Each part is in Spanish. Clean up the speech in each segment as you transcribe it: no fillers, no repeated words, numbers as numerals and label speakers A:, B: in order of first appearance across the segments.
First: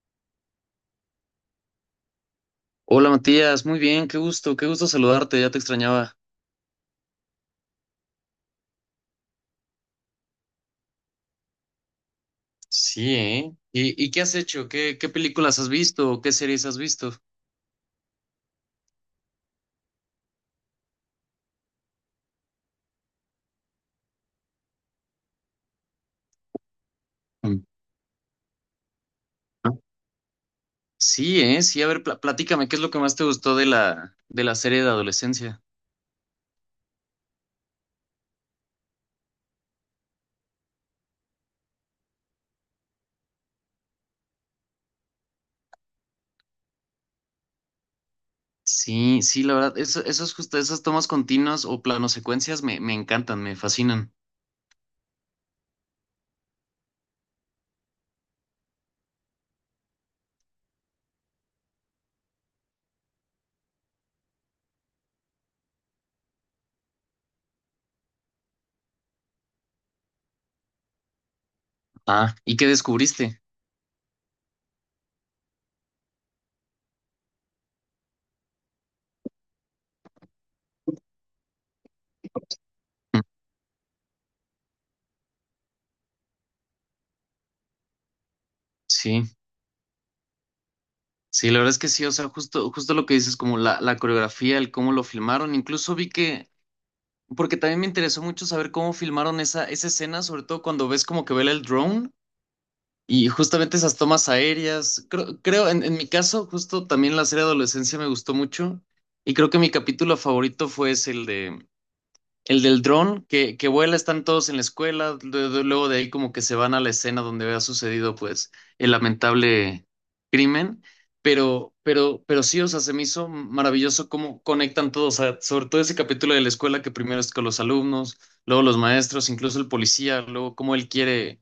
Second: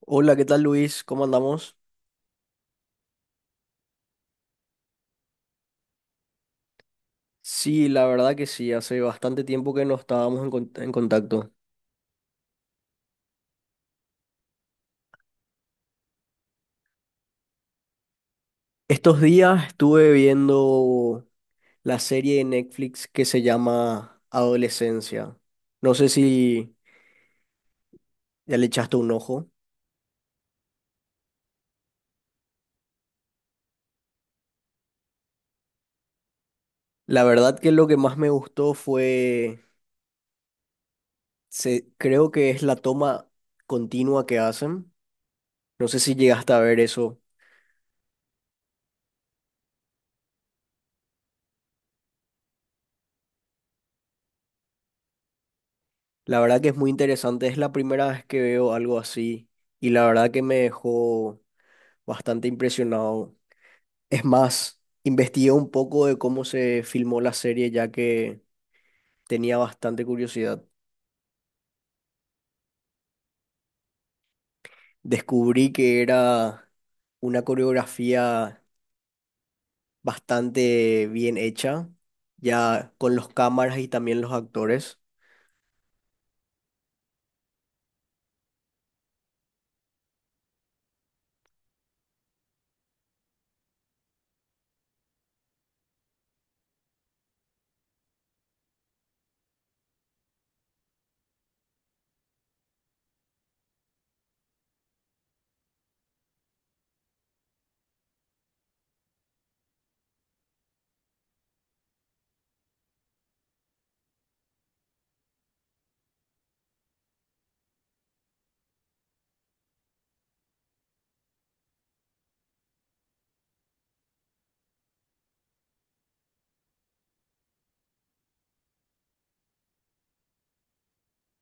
A: Hola, ¿qué tal Luis? ¿Cómo andamos?
B: Hola Matías, muy bien, qué gusto saludarte, ya te extrañaba.
A: Sí, la verdad que sí, hace bastante tiempo que no estábamos en contacto.
B: Sí, ¿eh? ¿Y qué has hecho? ¿Qué películas has visto o qué series has visto?
A: Estos días estuve viendo la serie de Netflix que se llama Adolescencia. No sé si
B: Mm.
A: ya le echaste un ojo.
B: Sí, ¿eh? Sí, a ver, platícame, ¿qué es lo que más te gustó de de la serie de adolescencia?
A: La verdad que lo que más me gustó creo que es la toma continua que hacen. No sé si llegaste a ver eso.
B: Sí, sí, la verdad, eso, esos justo, esas tomas continuas o planosecuencias me encantan, me fascinan.
A: La verdad que es muy interesante, es la primera vez que veo algo así y la verdad que me dejó bastante impresionado. Es más, investigué un poco de cómo se filmó la serie ya que tenía bastante curiosidad.
B: Ah, ¿y qué descubriste?
A: Descubrí que era una coreografía bastante bien hecha, ya con
B: Mm.
A: los cámaras y también los actores.
B: Sí, sí, la verdad es que sí, o sea, justo, justo lo que dices, como la coreografía, el cómo lo filmaron, incluso vi que porque también me interesó mucho saber cómo filmaron esa escena, sobre todo cuando ves como que vela el drone y justamente esas tomas aéreas. Creo, en mi caso, justo también la serie Adolescencia me gustó mucho, y creo que mi capítulo favorito fue es el de el del dron que vuela, están todos en la escuela, luego de ahí como que se van a la escena donde había sucedido pues el lamentable crimen, pero sí, o sea, se me hizo maravilloso cómo conectan todos, o sea, sobre todo ese capítulo de la escuela, que primero es con los alumnos, luego los maestros, incluso el policía, luego cómo él quiere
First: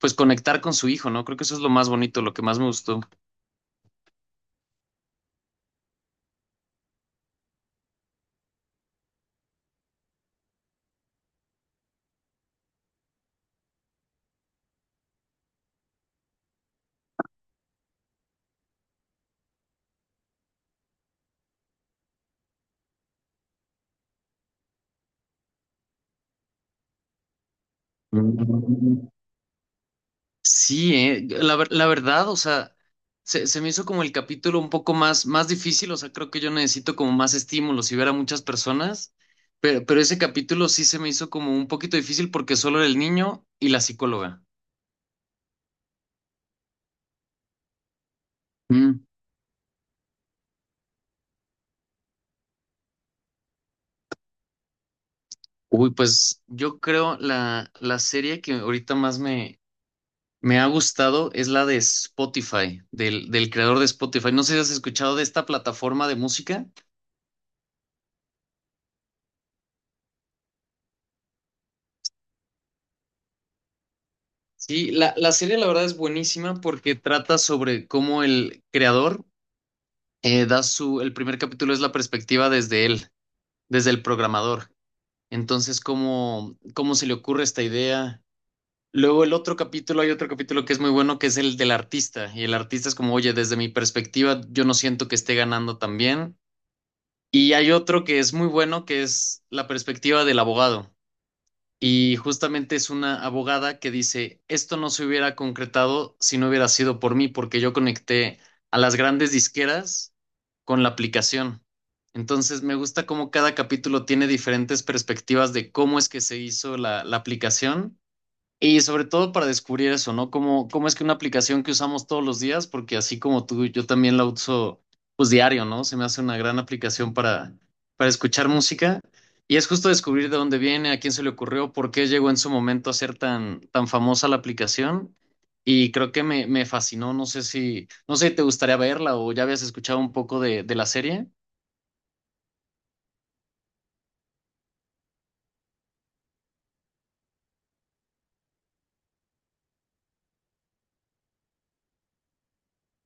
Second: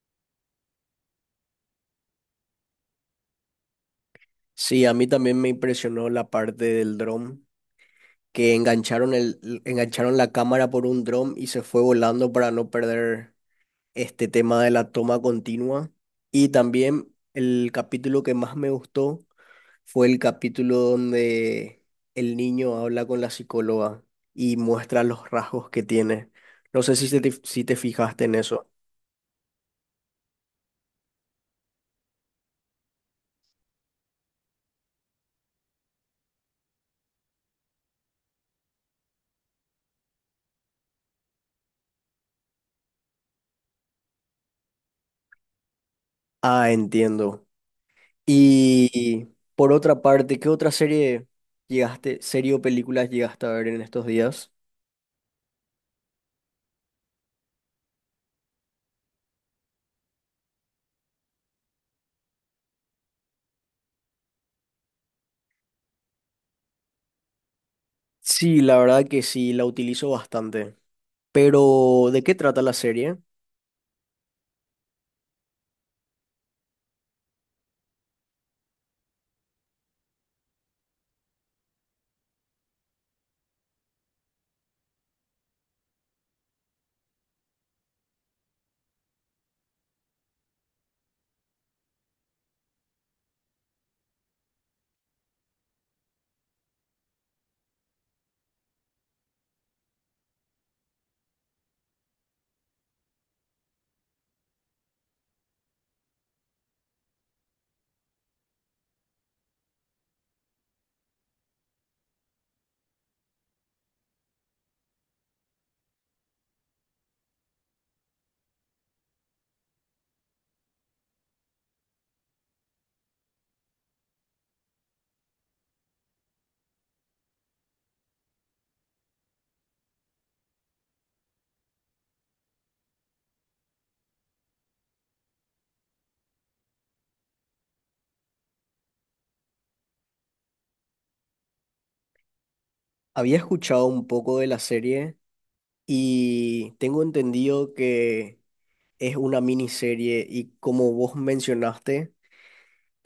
B: pues conectar con su hijo, ¿no? Creo que eso es lo más bonito, lo que más me gustó.
A: Sí, a mí también me impresionó la parte del dron, que engancharon la cámara por un dron y se fue volando para no perder este tema de la toma continua. Y también el capítulo que más me gustó fue el capítulo donde el niño habla con la psicóloga y muestra los rasgos que tiene. No sé si te fijaste en eso.
B: Sí, la verdad, o sea, se me hizo como el capítulo un poco más, más difícil, o sea, creo que yo necesito como más estímulos y ver a muchas personas, pero ese capítulo sí se me hizo como un poquito difícil porque solo era el niño y la psicóloga.
A: Ah, entiendo.
B: Mm.
A: Y por otra parte, ¿qué serie o películas llegaste a ver en estos días?
B: Uy, pues yo creo la serie que ahorita más me ha gustado es la de Spotify, del creador de Spotify. No sé si has escuchado de esta plataforma de música.
A: Sí, la verdad que sí, la utilizo bastante. Pero, ¿de qué trata la serie?
B: Sí, la serie la verdad es buenísima porque trata sobre cómo el creador el primer capítulo es la perspectiva desde él, desde el programador. Entonces, cómo se le ocurre esta idea. Luego el otro capítulo, hay otro capítulo que es muy bueno, que es el del artista. Y el artista es como, oye, desde mi perspectiva, yo no siento que esté ganando tan bien. Y hay otro que es muy bueno, que es la perspectiva del abogado. Y justamente es una abogada que dice, esto no se hubiera concretado si no hubiera sido por mí, porque yo conecté a las grandes disqueras con la aplicación. Entonces me gusta cómo cada capítulo tiene diferentes perspectivas de cómo es que se hizo la aplicación, y sobre todo para descubrir eso, ¿no? Cómo, cómo es que una aplicación que usamos todos los días, porque así como tú, yo también la uso pues diario, ¿no? Se me hace una gran aplicación para escuchar música. Y es justo descubrir de dónde viene, a quién se le ocurrió, por qué llegó en su momento a ser tan, tan famosa la aplicación. Y creo que me fascinó. No sé si, no sé si te gustaría verla o ya habías escuchado un poco de la serie.
A: Había escuchado un poco de la serie, y tengo entendido que es una miniserie y, como vos mencionaste,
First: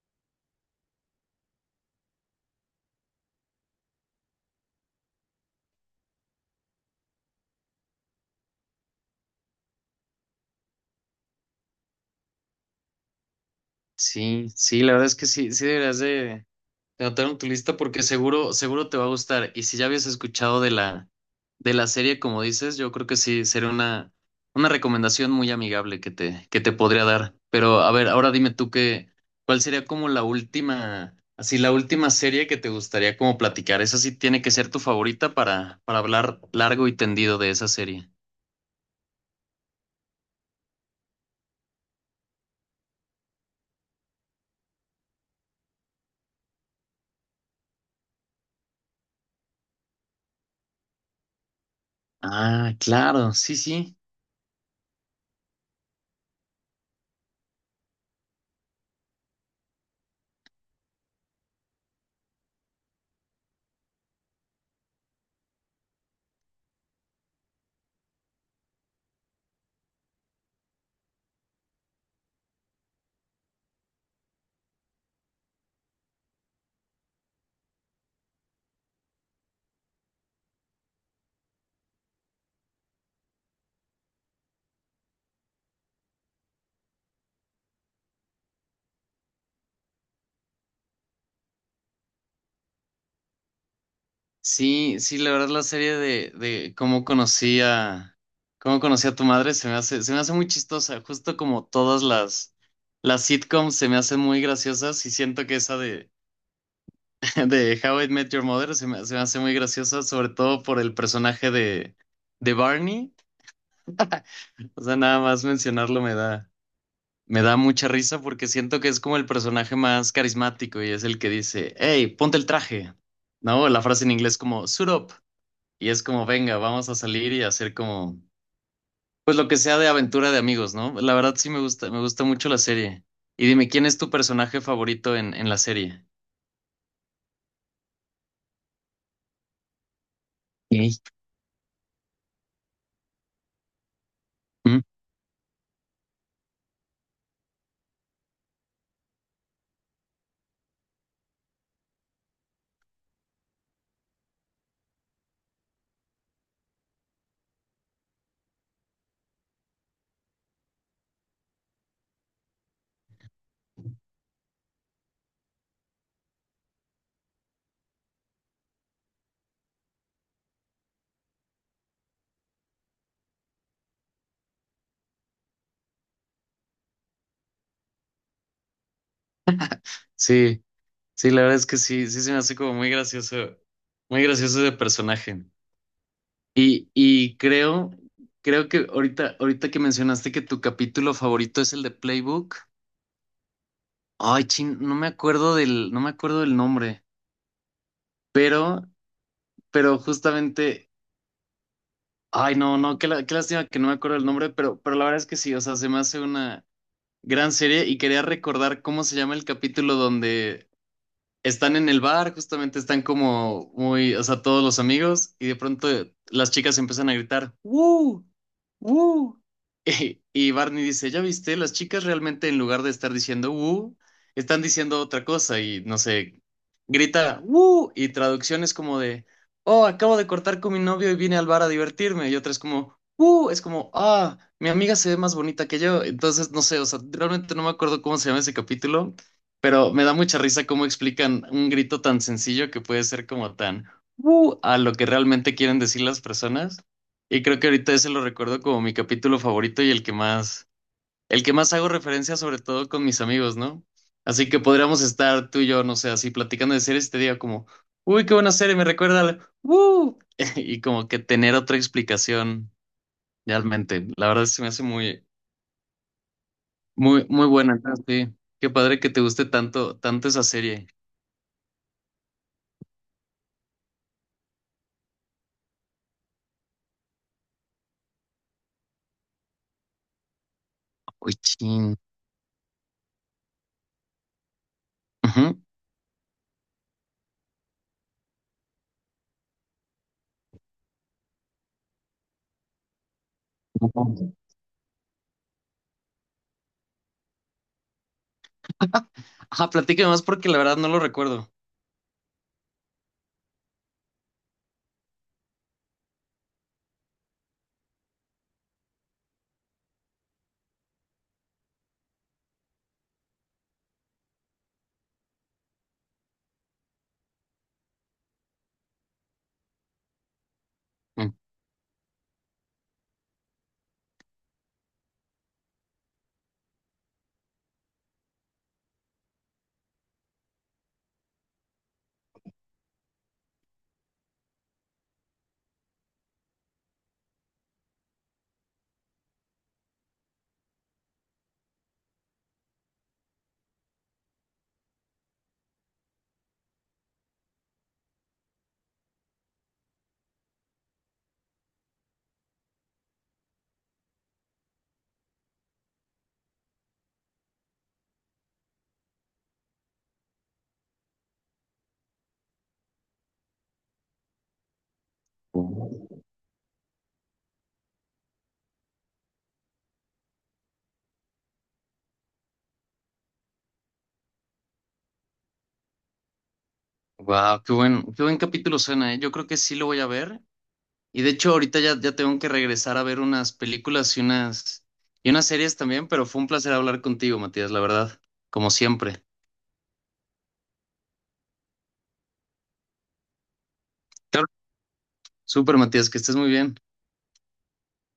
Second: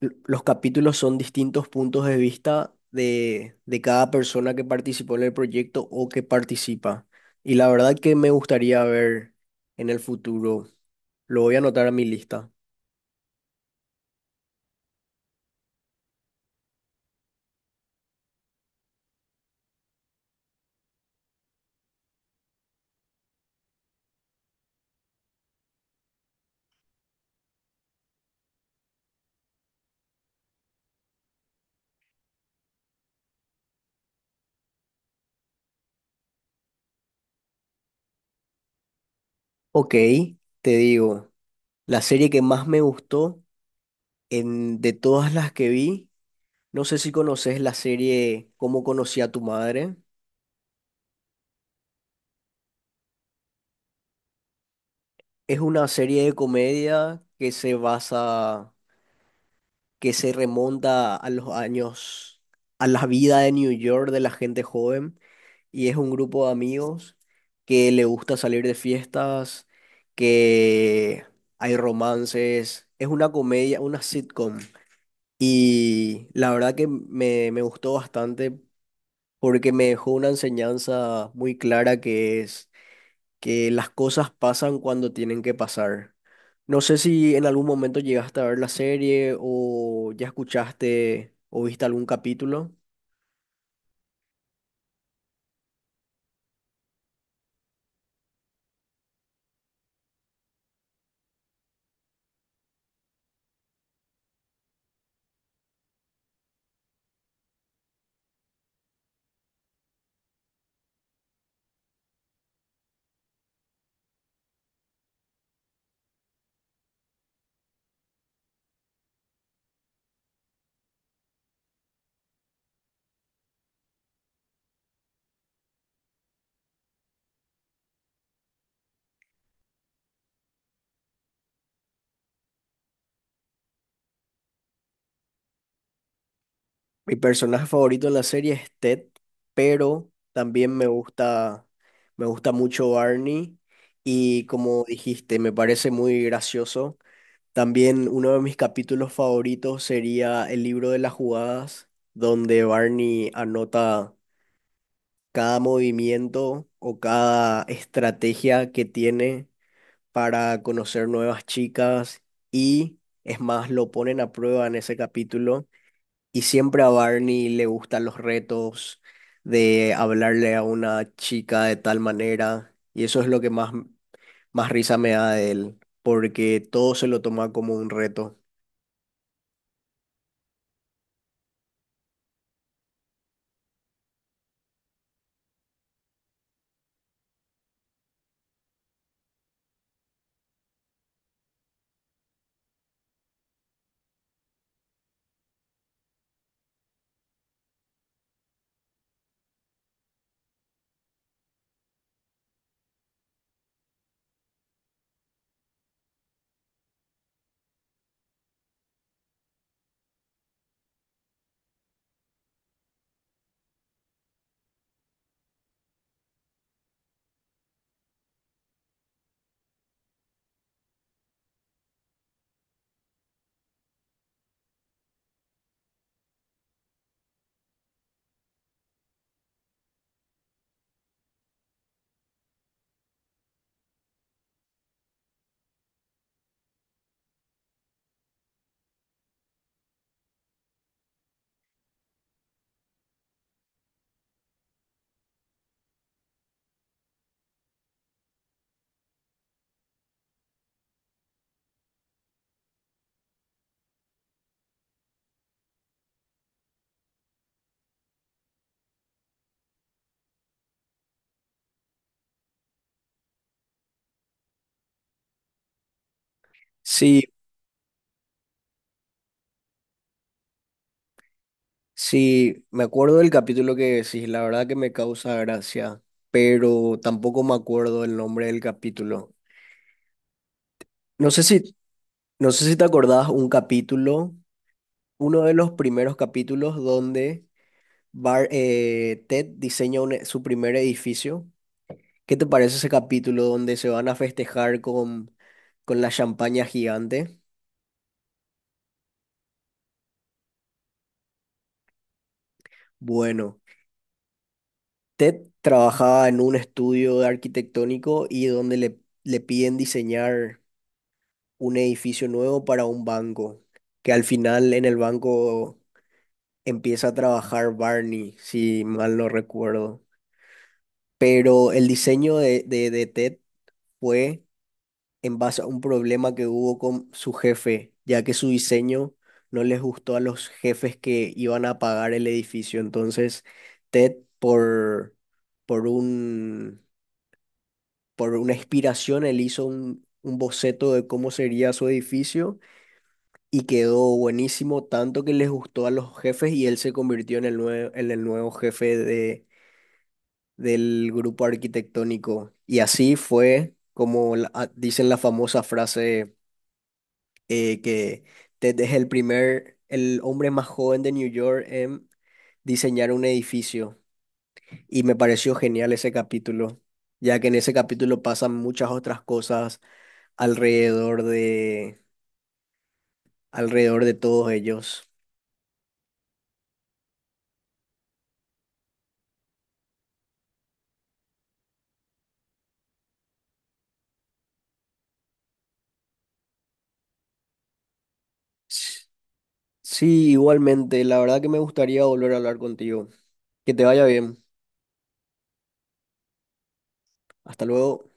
A: los capítulos son distintos puntos de vista de cada persona que participó en el proyecto o que participa. Y la verdad que me gustaría ver en el futuro. Lo voy a anotar a mi lista.
B: Sí, sí, la verdad es que sí, sí deberías de, te anotaron tu lista porque seguro, seguro te va a gustar. Y si ya habías escuchado de de la serie, como dices, yo creo que sí sería una recomendación muy amigable que te podría dar. Pero a ver, ahora dime tú qué, cuál sería como la última, así la última serie que te gustaría como platicar. Esa sí tiene que ser tu favorita para hablar largo y tendido de esa serie.
A: Ok, te digo, la serie que más me gustó de todas las que vi, no sé si conoces la serie Cómo conocí a tu madre.
B: Ah, claro, sí, sí.
A: Es una serie de comedia que se basa, que se remonta a los años, a la vida de New York de la gente joven, y es un grupo de amigos que le gusta salir de fiestas, que hay romances, es una comedia, una sitcom, y la verdad que me gustó bastante porque me dejó una enseñanza muy clara, que es que las cosas pasan cuando tienen que pasar. No sé si en algún momento llegaste a ver la serie o ya escuchaste o viste algún capítulo.
B: Sí, sí, la verdad la serie de cómo conocí a tu madre se me hace muy chistosa, justo como todas las sitcoms se me hacen muy graciosas, y siento que esa de, de How I Met Your Mother se me hace muy graciosa, sobre todo por el personaje de Barney. O sea, nada más mencionarlo me da mucha risa porque siento que es como el personaje más carismático y es el que dice, hey, ponte el traje, ¿no? La frase en inglés como, suit up. Y es como, venga, vamos a salir y hacer como, pues lo que sea de aventura de amigos, ¿no? La verdad sí me gusta mucho la serie. Y dime, ¿quién es tu personaje favorito en la serie?
A: Mi personaje favorito en la serie es Ted, pero también
B: Ey.
A: me gusta mucho Barney y,
B: ¿Mm?
A: como dijiste, me parece muy gracioso. También uno de mis capítulos favoritos sería el libro de las jugadas, donde Barney anota cada movimiento o cada estrategia que tiene para conocer nuevas chicas, y es más, lo ponen a prueba en ese capítulo, y siempre a Barney le gustan los retos de hablarle a una chica de tal manera, y eso es lo que más risa me da de él, porque todo se lo toma como un reto.
B: Sí, sí, la verdad es que sí, sí se me hace como muy gracioso de personaje. Y, y creo, creo que ahorita, ahorita que mencionaste que tu capítulo favorito es el de Playbook. Ay, chin, no me acuerdo del, no me acuerdo del nombre, pero, pero justamente ay, no, no, qué, qué lástima que no me acuerdo el nombre, pero la verdad es que sí, o sea, se me hace una gran serie, y quería recordar cómo se llama el capítulo donde están en el bar, justamente están como muy, o sea, todos los amigos, y de pronto las chicas empiezan a gritar, ¡Woo! ¡Woo! Y Barney dice, ¿ya viste? Las chicas realmente en lugar de estar diciendo ¡Woo! Están diciendo otra cosa, y no sé, grita ¡Woo! Y traducción es como de, oh, acabo de cortar con mi novio y vine al bar a divertirme, y otra es como, ¡Woo! Es como, ah, mi amiga se ve más bonita que yo, entonces no sé, o sea, realmente no me acuerdo cómo se llama ese capítulo, pero me da mucha risa cómo explican un grito tan sencillo que puede ser como tan a lo que realmente quieren decir las personas. Y creo que ahorita ese lo recuerdo como mi capítulo favorito y el que más hago referencia, sobre todo con mis amigos, ¿no? Así que podríamos estar tú y yo, no sé, así platicando de series y te diga como, uy, qué buena serie, me recuerda al y como que tener otra explicación realmente. La verdad se me hace muy,
A: Sí,
B: muy, muy buena. Entonces, sí, qué padre que te guste tanto, tanto esa serie.
A: sí, me acuerdo del capítulo que decís, la verdad que me causa gracia, pero tampoco me acuerdo el nombre del capítulo. No
B: Uy,
A: sé
B: chin.
A: no sé si te acordás un capítulo, uno
B: Ujú.
A: de los primeros capítulos donde Ted diseña su primer edificio. ¿Qué te parece ese capítulo donde se van a
B: Ujú.
A: festejar con la champaña gigante?
B: Ajá, platícame más porque la verdad no lo recuerdo.
A: Bueno, Ted trabajaba en un estudio de arquitectónico y donde le piden diseñar un edificio nuevo para un banco, que al final en el banco empieza a trabajar Barney, si mal no recuerdo. Pero el diseño de Ted fue en base a un problema que hubo con su jefe, ya que su diseño no les gustó a los jefes que iban a pagar el edificio. Entonces, Ted, por un, por una inspiración, él hizo un boceto de cómo sería su edificio, y quedó buenísimo, tanto que les gustó a los jefes y él se convirtió en el en el nuevo jefe del grupo arquitectónico. Y así fue como dicen la famosa frase. Eh, que Ted es el hombre más joven de New York en diseñar un edificio. Y me pareció genial ese capítulo, ya que en ese capítulo pasan muchas otras cosas alrededor de, alrededor de todos ellos.
B: Wow, qué buen capítulo suena, ¿eh? Yo creo que sí lo voy a ver. Y de hecho, ahorita ya, ya tengo que regresar a ver unas películas y unas series también, pero fue un placer hablar contigo, Matías, la verdad, como
A: S-
B: siempre.
A: Sí, igualmente, la verdad que me gustaría volver a hablar contigo. Que te vaya bien.
B: Claro. Súper, Matías, que estés muy bien.
A: Hasta luego.